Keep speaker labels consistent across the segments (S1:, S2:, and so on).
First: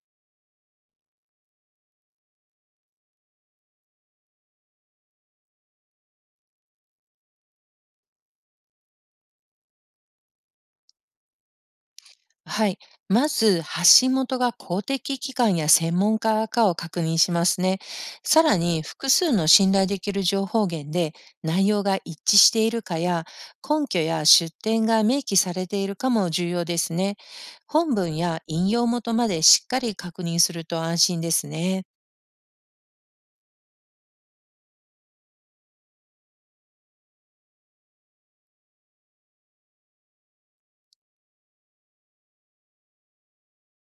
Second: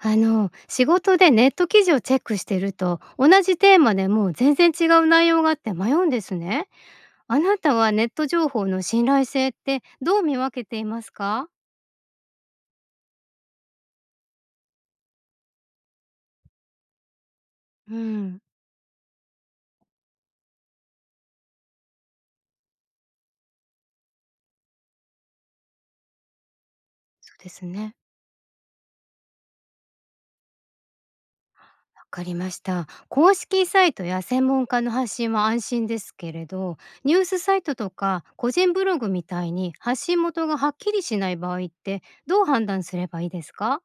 S1: 仕事でネット記事をチェックしてると、同じテーマでも全然違う内容があって迷うんですね。あなたはネット情報の信頼性ってどう見分けていますか？
S2: はい。まず、発信元が公的機関や専門家かを確認しますね。
S1: うん、
S2: さらに、複数の信頼できる情報源で内容が一致しているかや、根拠や出典が明記されているかも重要ですね。
S1: そうです
S2: 本
S1: ね。
S2: 文や引用元までしっかり確認すると安心ですね。
S1: わかりました。公式サイトや専門家の発信は安心ですけれど、ニュースサイトとか個人ブログみたいに発信元がはっきりしない場合ってどう判断すればいいですか？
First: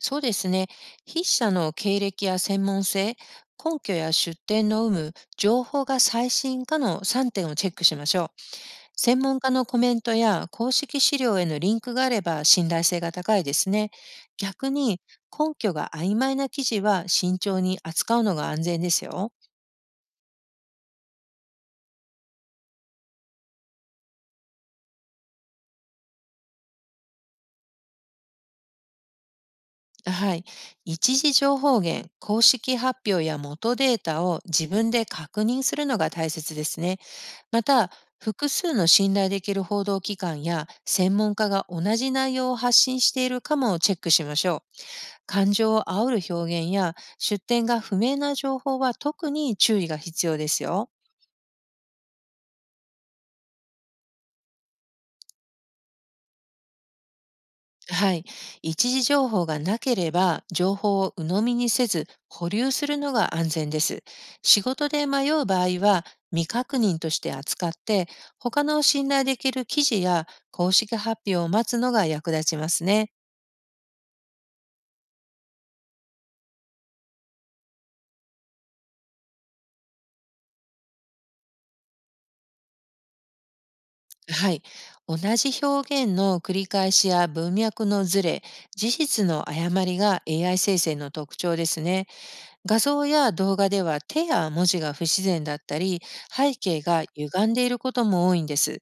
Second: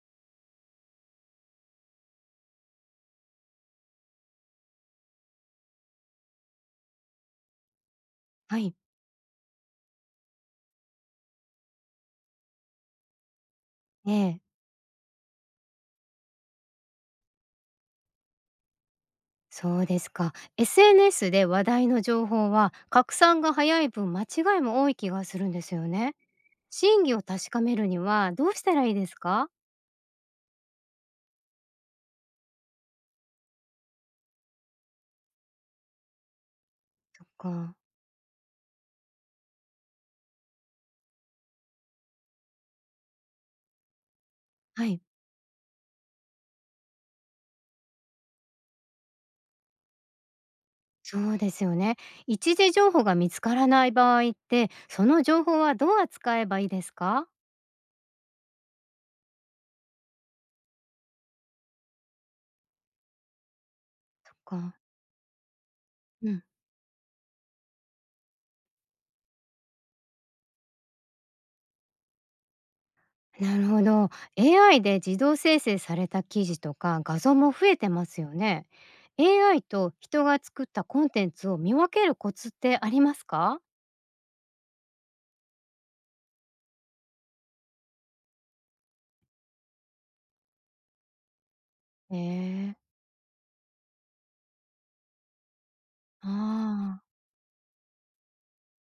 S2: そうですね。筆者の経歴や専門性、根拠や出典の有無、情報が最新かの3点をチェックしましょう。
S1: はい。
S2: 専門家のコメントや公式資料へのリンクがあれば信頼性が高いですね。
S1: ええ。
S2: 逆に根拠が曖昧な記事は慎重に扱うのが安全ですよ。
S1: そうですか。SNS で話題の情報は拡散が早い分間違いも多い気がするんですよね。真偽を確かめるにはどうしたらいいですか？
S2: はい。一時情報源、公式発表や元データを自分で確認するのが大切ですね。
S1: そっ
S2: ま
S1: か。
S2: た、複数の信頼できる報道機関や専門家が同じ内容を発信しているかもチェックしましょう。
S1: はい。
S2: 感情を煽る表現や出典が不明な情報は特に注意が必要ですよ。
S1: そうですよね。一時情報が見つからない場合って、その情報はどう扱えばいいですか？
S2: はい。一時情報がなければ情報を鵜呑みにせず保留するのが安全です。
S1: そっ
S2: 仕
S1: か。
S2: 事で迷う場合は
S1: うん。
S2: 未確認として扱って、他の信頼できる記事や公式発表を待つのが役立ちますね。
S1: なるほど。AI で自動生成された記事とか画像も増えてますよね。AI と人が作ったコンテンツを見分けるコツってありますか？
S2: はい。同じ表現の繰り返しや文脈のずれ、事実の誤りが AI 生成の特徴ですね。
S1: ええ、
S2: 画像や動画では手や文字が不自然だったり、背景
S1: あ
S2: が
S1: あ。
S2: 歪んでいることも多いんです。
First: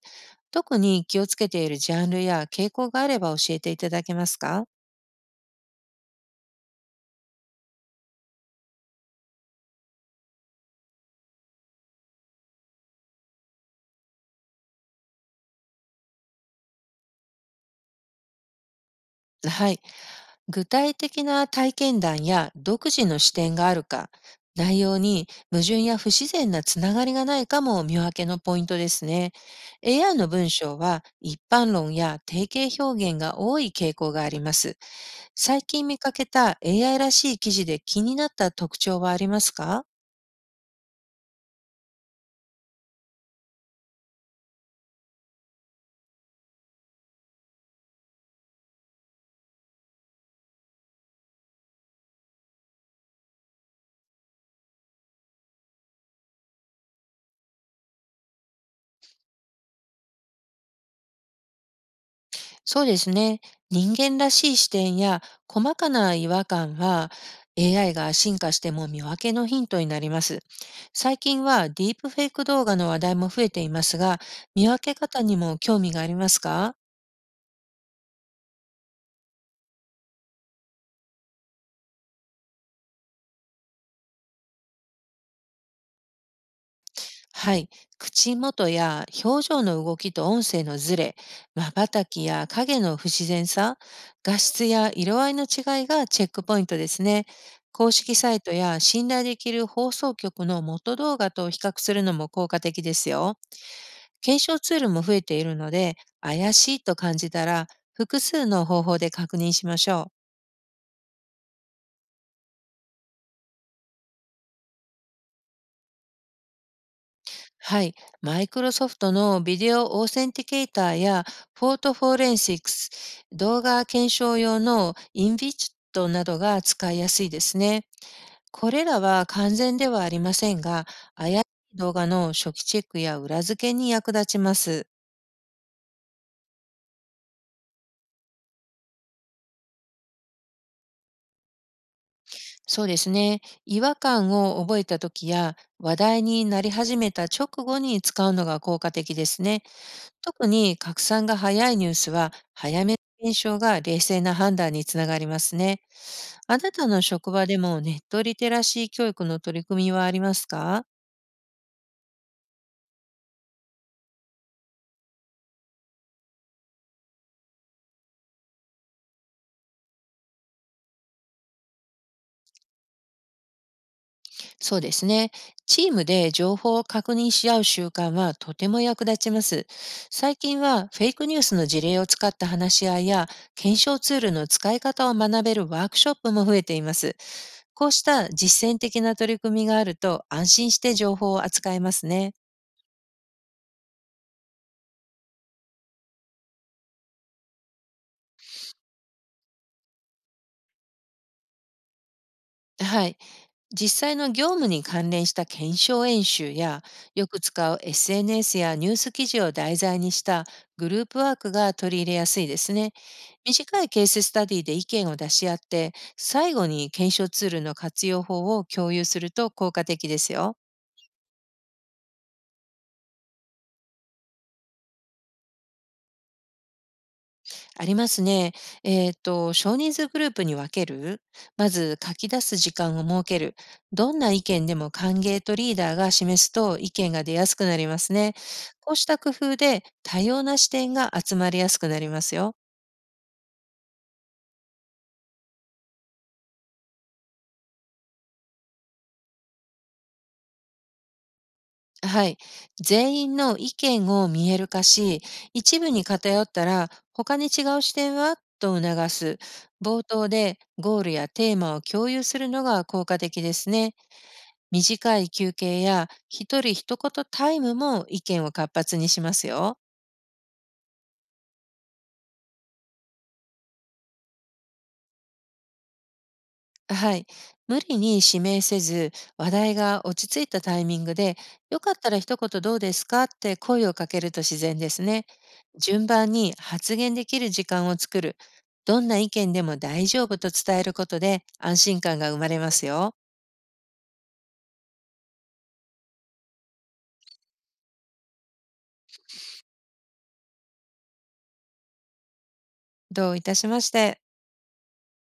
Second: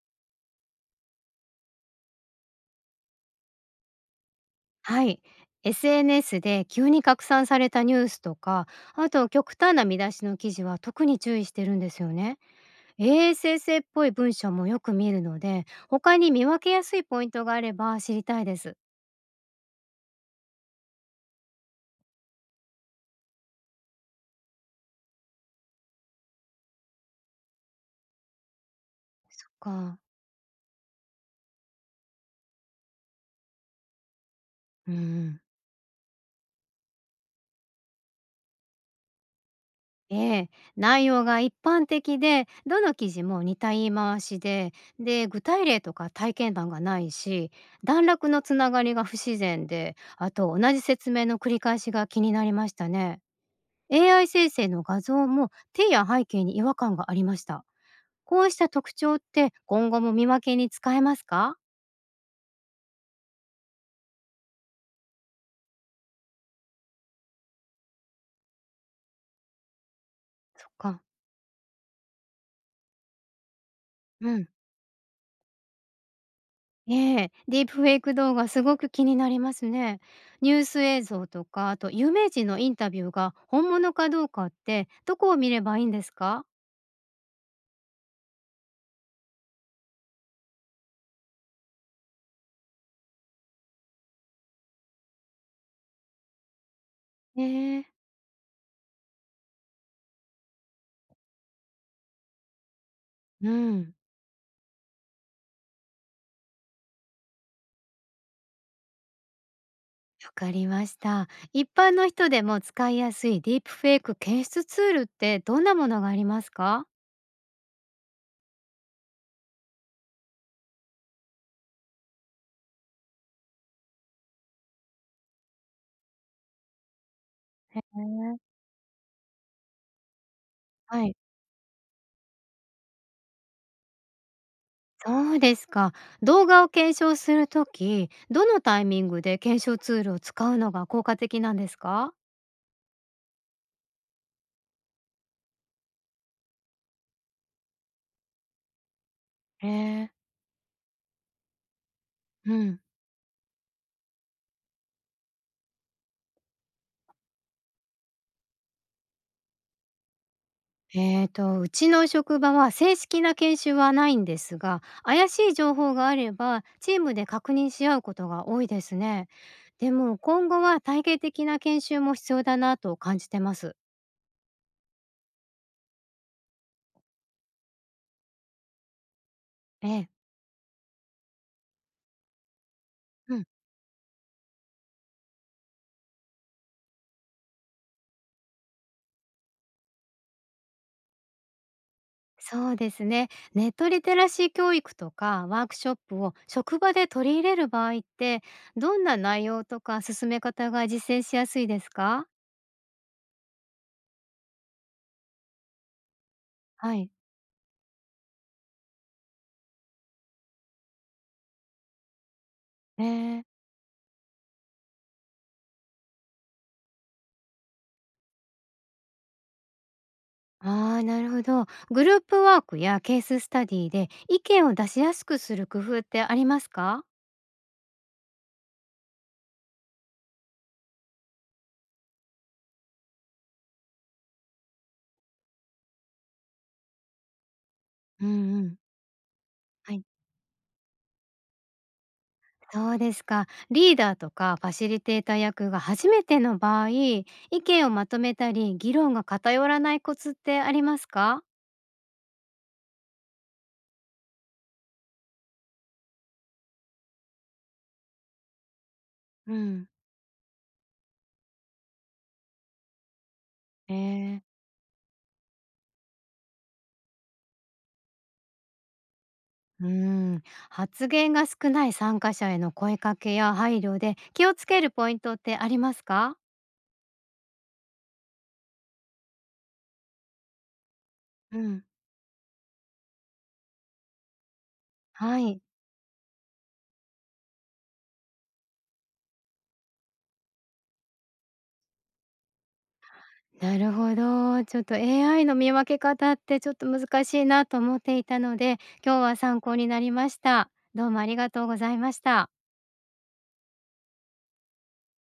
S2: 特に気をつけているジャンルや傾向があれば教えていただけますか？
S1: はい。SNS で急に拡散されたニュースとか、あと極端な見出しの記事は特に注意してるんですよね。ASS っぽい文章もよく見るので、他に見分けやすいポイントがあれば知りたいです。
S2: はい。具体的な体験談や独自の視点があるか、内容に矛盾や不自然なつながりがないかも見分けのポイントですね。
S1: そっか。
S2: AI の文章は一般論や定型表現が多い傾向があります。
S1: うんうん。
S2: 最近見かけた AI らしい記事で気になった特徴はありますか？
S1: ええ、内容が一般的でどの記事も似た言い回しで具体例とか体験談がないし段落のつながりが不自然であと同じ説明の繰り返しが気になりましたね。 AI 生成の画像も手や背景に違和感がありました。こうした特徴って今後も見分けに使えますか？
S2: そうですね。人間らしい視点や細かな違和感は AI が進化しても見分けのヒントになります。
S1: そっか。
S2: 最近はディープフェイク動画の話題も増えていますが、
S1: うん。
S2: 見分け方にも興味がありますか？
S1: ええ、ディープフェイク動画すごく気になりますね。ニュース映像とか、あと有名人のインタビューが本物かどうかって、どこを見ればいいんですか？
S2: はい。口元や表情の動きと音声のズレ、瞬きや影の不自然さ、画質や色合いの違いがチェックポイントですね。
S1: え
S2: 公
S1: え。
S2: 式サイトや信頼できる放送局の元動画と比較するのも効果的ですよ。
S1: うん、
S2: 検証ツールも増えているので、怪しいと感じたら複数の方法で確認しましょう。
S1: わかりました。一般の人でも使いやすいディープフェイク検出ツールってどんなものがありますか？
S2: はい。マイクロソフトのビデオオーセンティケーターやポートフォレンシックス、動画検証用のインビチットなどが使いやすいですね。
S1: ね。
S2: これらは完全ではありませんが、
S1: はい、
S2: 怪しい動画の初期チェックや裏付けに役立ちます。
S1: そうですか。動画を検証するとき、どのタイミングで検証ツールを使うのが効果的なんですか？
S2: そうですね。違和感を覚えた時や話題になり始めた直後に使うのが効果的ですね。
S1: ええ。
S2: 特に拡散が早いニュースは、
S1: うん。
S2: 早めの検証が冷静な判断につながりますね。あなたの職場でもネットリテラシー教育の取り組みはありますか？
S1: うちの職場は正式な研修はないんですが、怪しい情報があればチームで確認し合うことが多いですね。でも今後は体系的な研修も必要だなと感じてます。
S2: そうですね。チームで情報を確認し合う習慣はとても役立ちます。
S1: ええ、
S2: 最近はフェイクニュースの事例を使った話し合いや、
S1: うん、
S2: 検証ツールの使い方を学べるワークショップも増えています。こうした実践的な取り組みがあると安心して情報を扱えますね。
S1: そうですね。ネットリテラシー教育とかワークショップを職場で取り入れる場合って、どんな内容とか進め方が実践しやすいですか？
S2: はい。実際の業務に関連した検証演習や、
S1: はい。
S2: よく使う SNS やニュース記事を題材にしたグループワークが取り入れやすいですね。
S1: ええ。
S2: 短いケーススタディで意見を出し合って、最後に検証ツールの活用法を共有すると効果的ですよ。
S1: ああ、なるほど。グループワークやケーススタディで意見を出しやすくする工夫ってありますか？
S2: ありますね。少人数グループに分ける。まず書き出す時間を設ける。どんな意見でも歓迎とリーダーが示すと意見が出やすくなります
S1: う
S2: ね。
S1: んうん。
S2: こうした工夫で
S1: はい。
S2: 多様な視点が集まりやすくなりますよ。
S1: そうですか。リーダーとかファシリテーター役が初めての場合、意見をまとめたり、議論が偏らないコツってありますか？
S2: はい。全員の意見を見える化し、一部に偏ったら他に違う視点はと促す。
S1: うん。
S2: 冒頭でゴールやテーマを共有するのが効果的です
S1: え
S2: ね。
S1: ー、
S2: 短い休憩や一人一言タイムも意見を活発にしますよ。
S1: うん、発言が少ない参加者への声かけや配慮で気をつけるポイントってありますか？
S2: はい。無理に指名せず、話題が落ち着いたタイミングで、
S1: う
S2: よ
S1: ん。
S2: かったら一言どうですかって声をかけると自然ですね。
S1: はい。
S2: 順番に発言できる時間を作る。どんな意見でも大丈夫と伝えることで安心感が生まれますよ。
S1: なるほど。ちょっと AI の見分け方ってちょっと難しいなと思っていたので、今日は参考になりました。どうもありがとうございました。
S2: どういたしまして。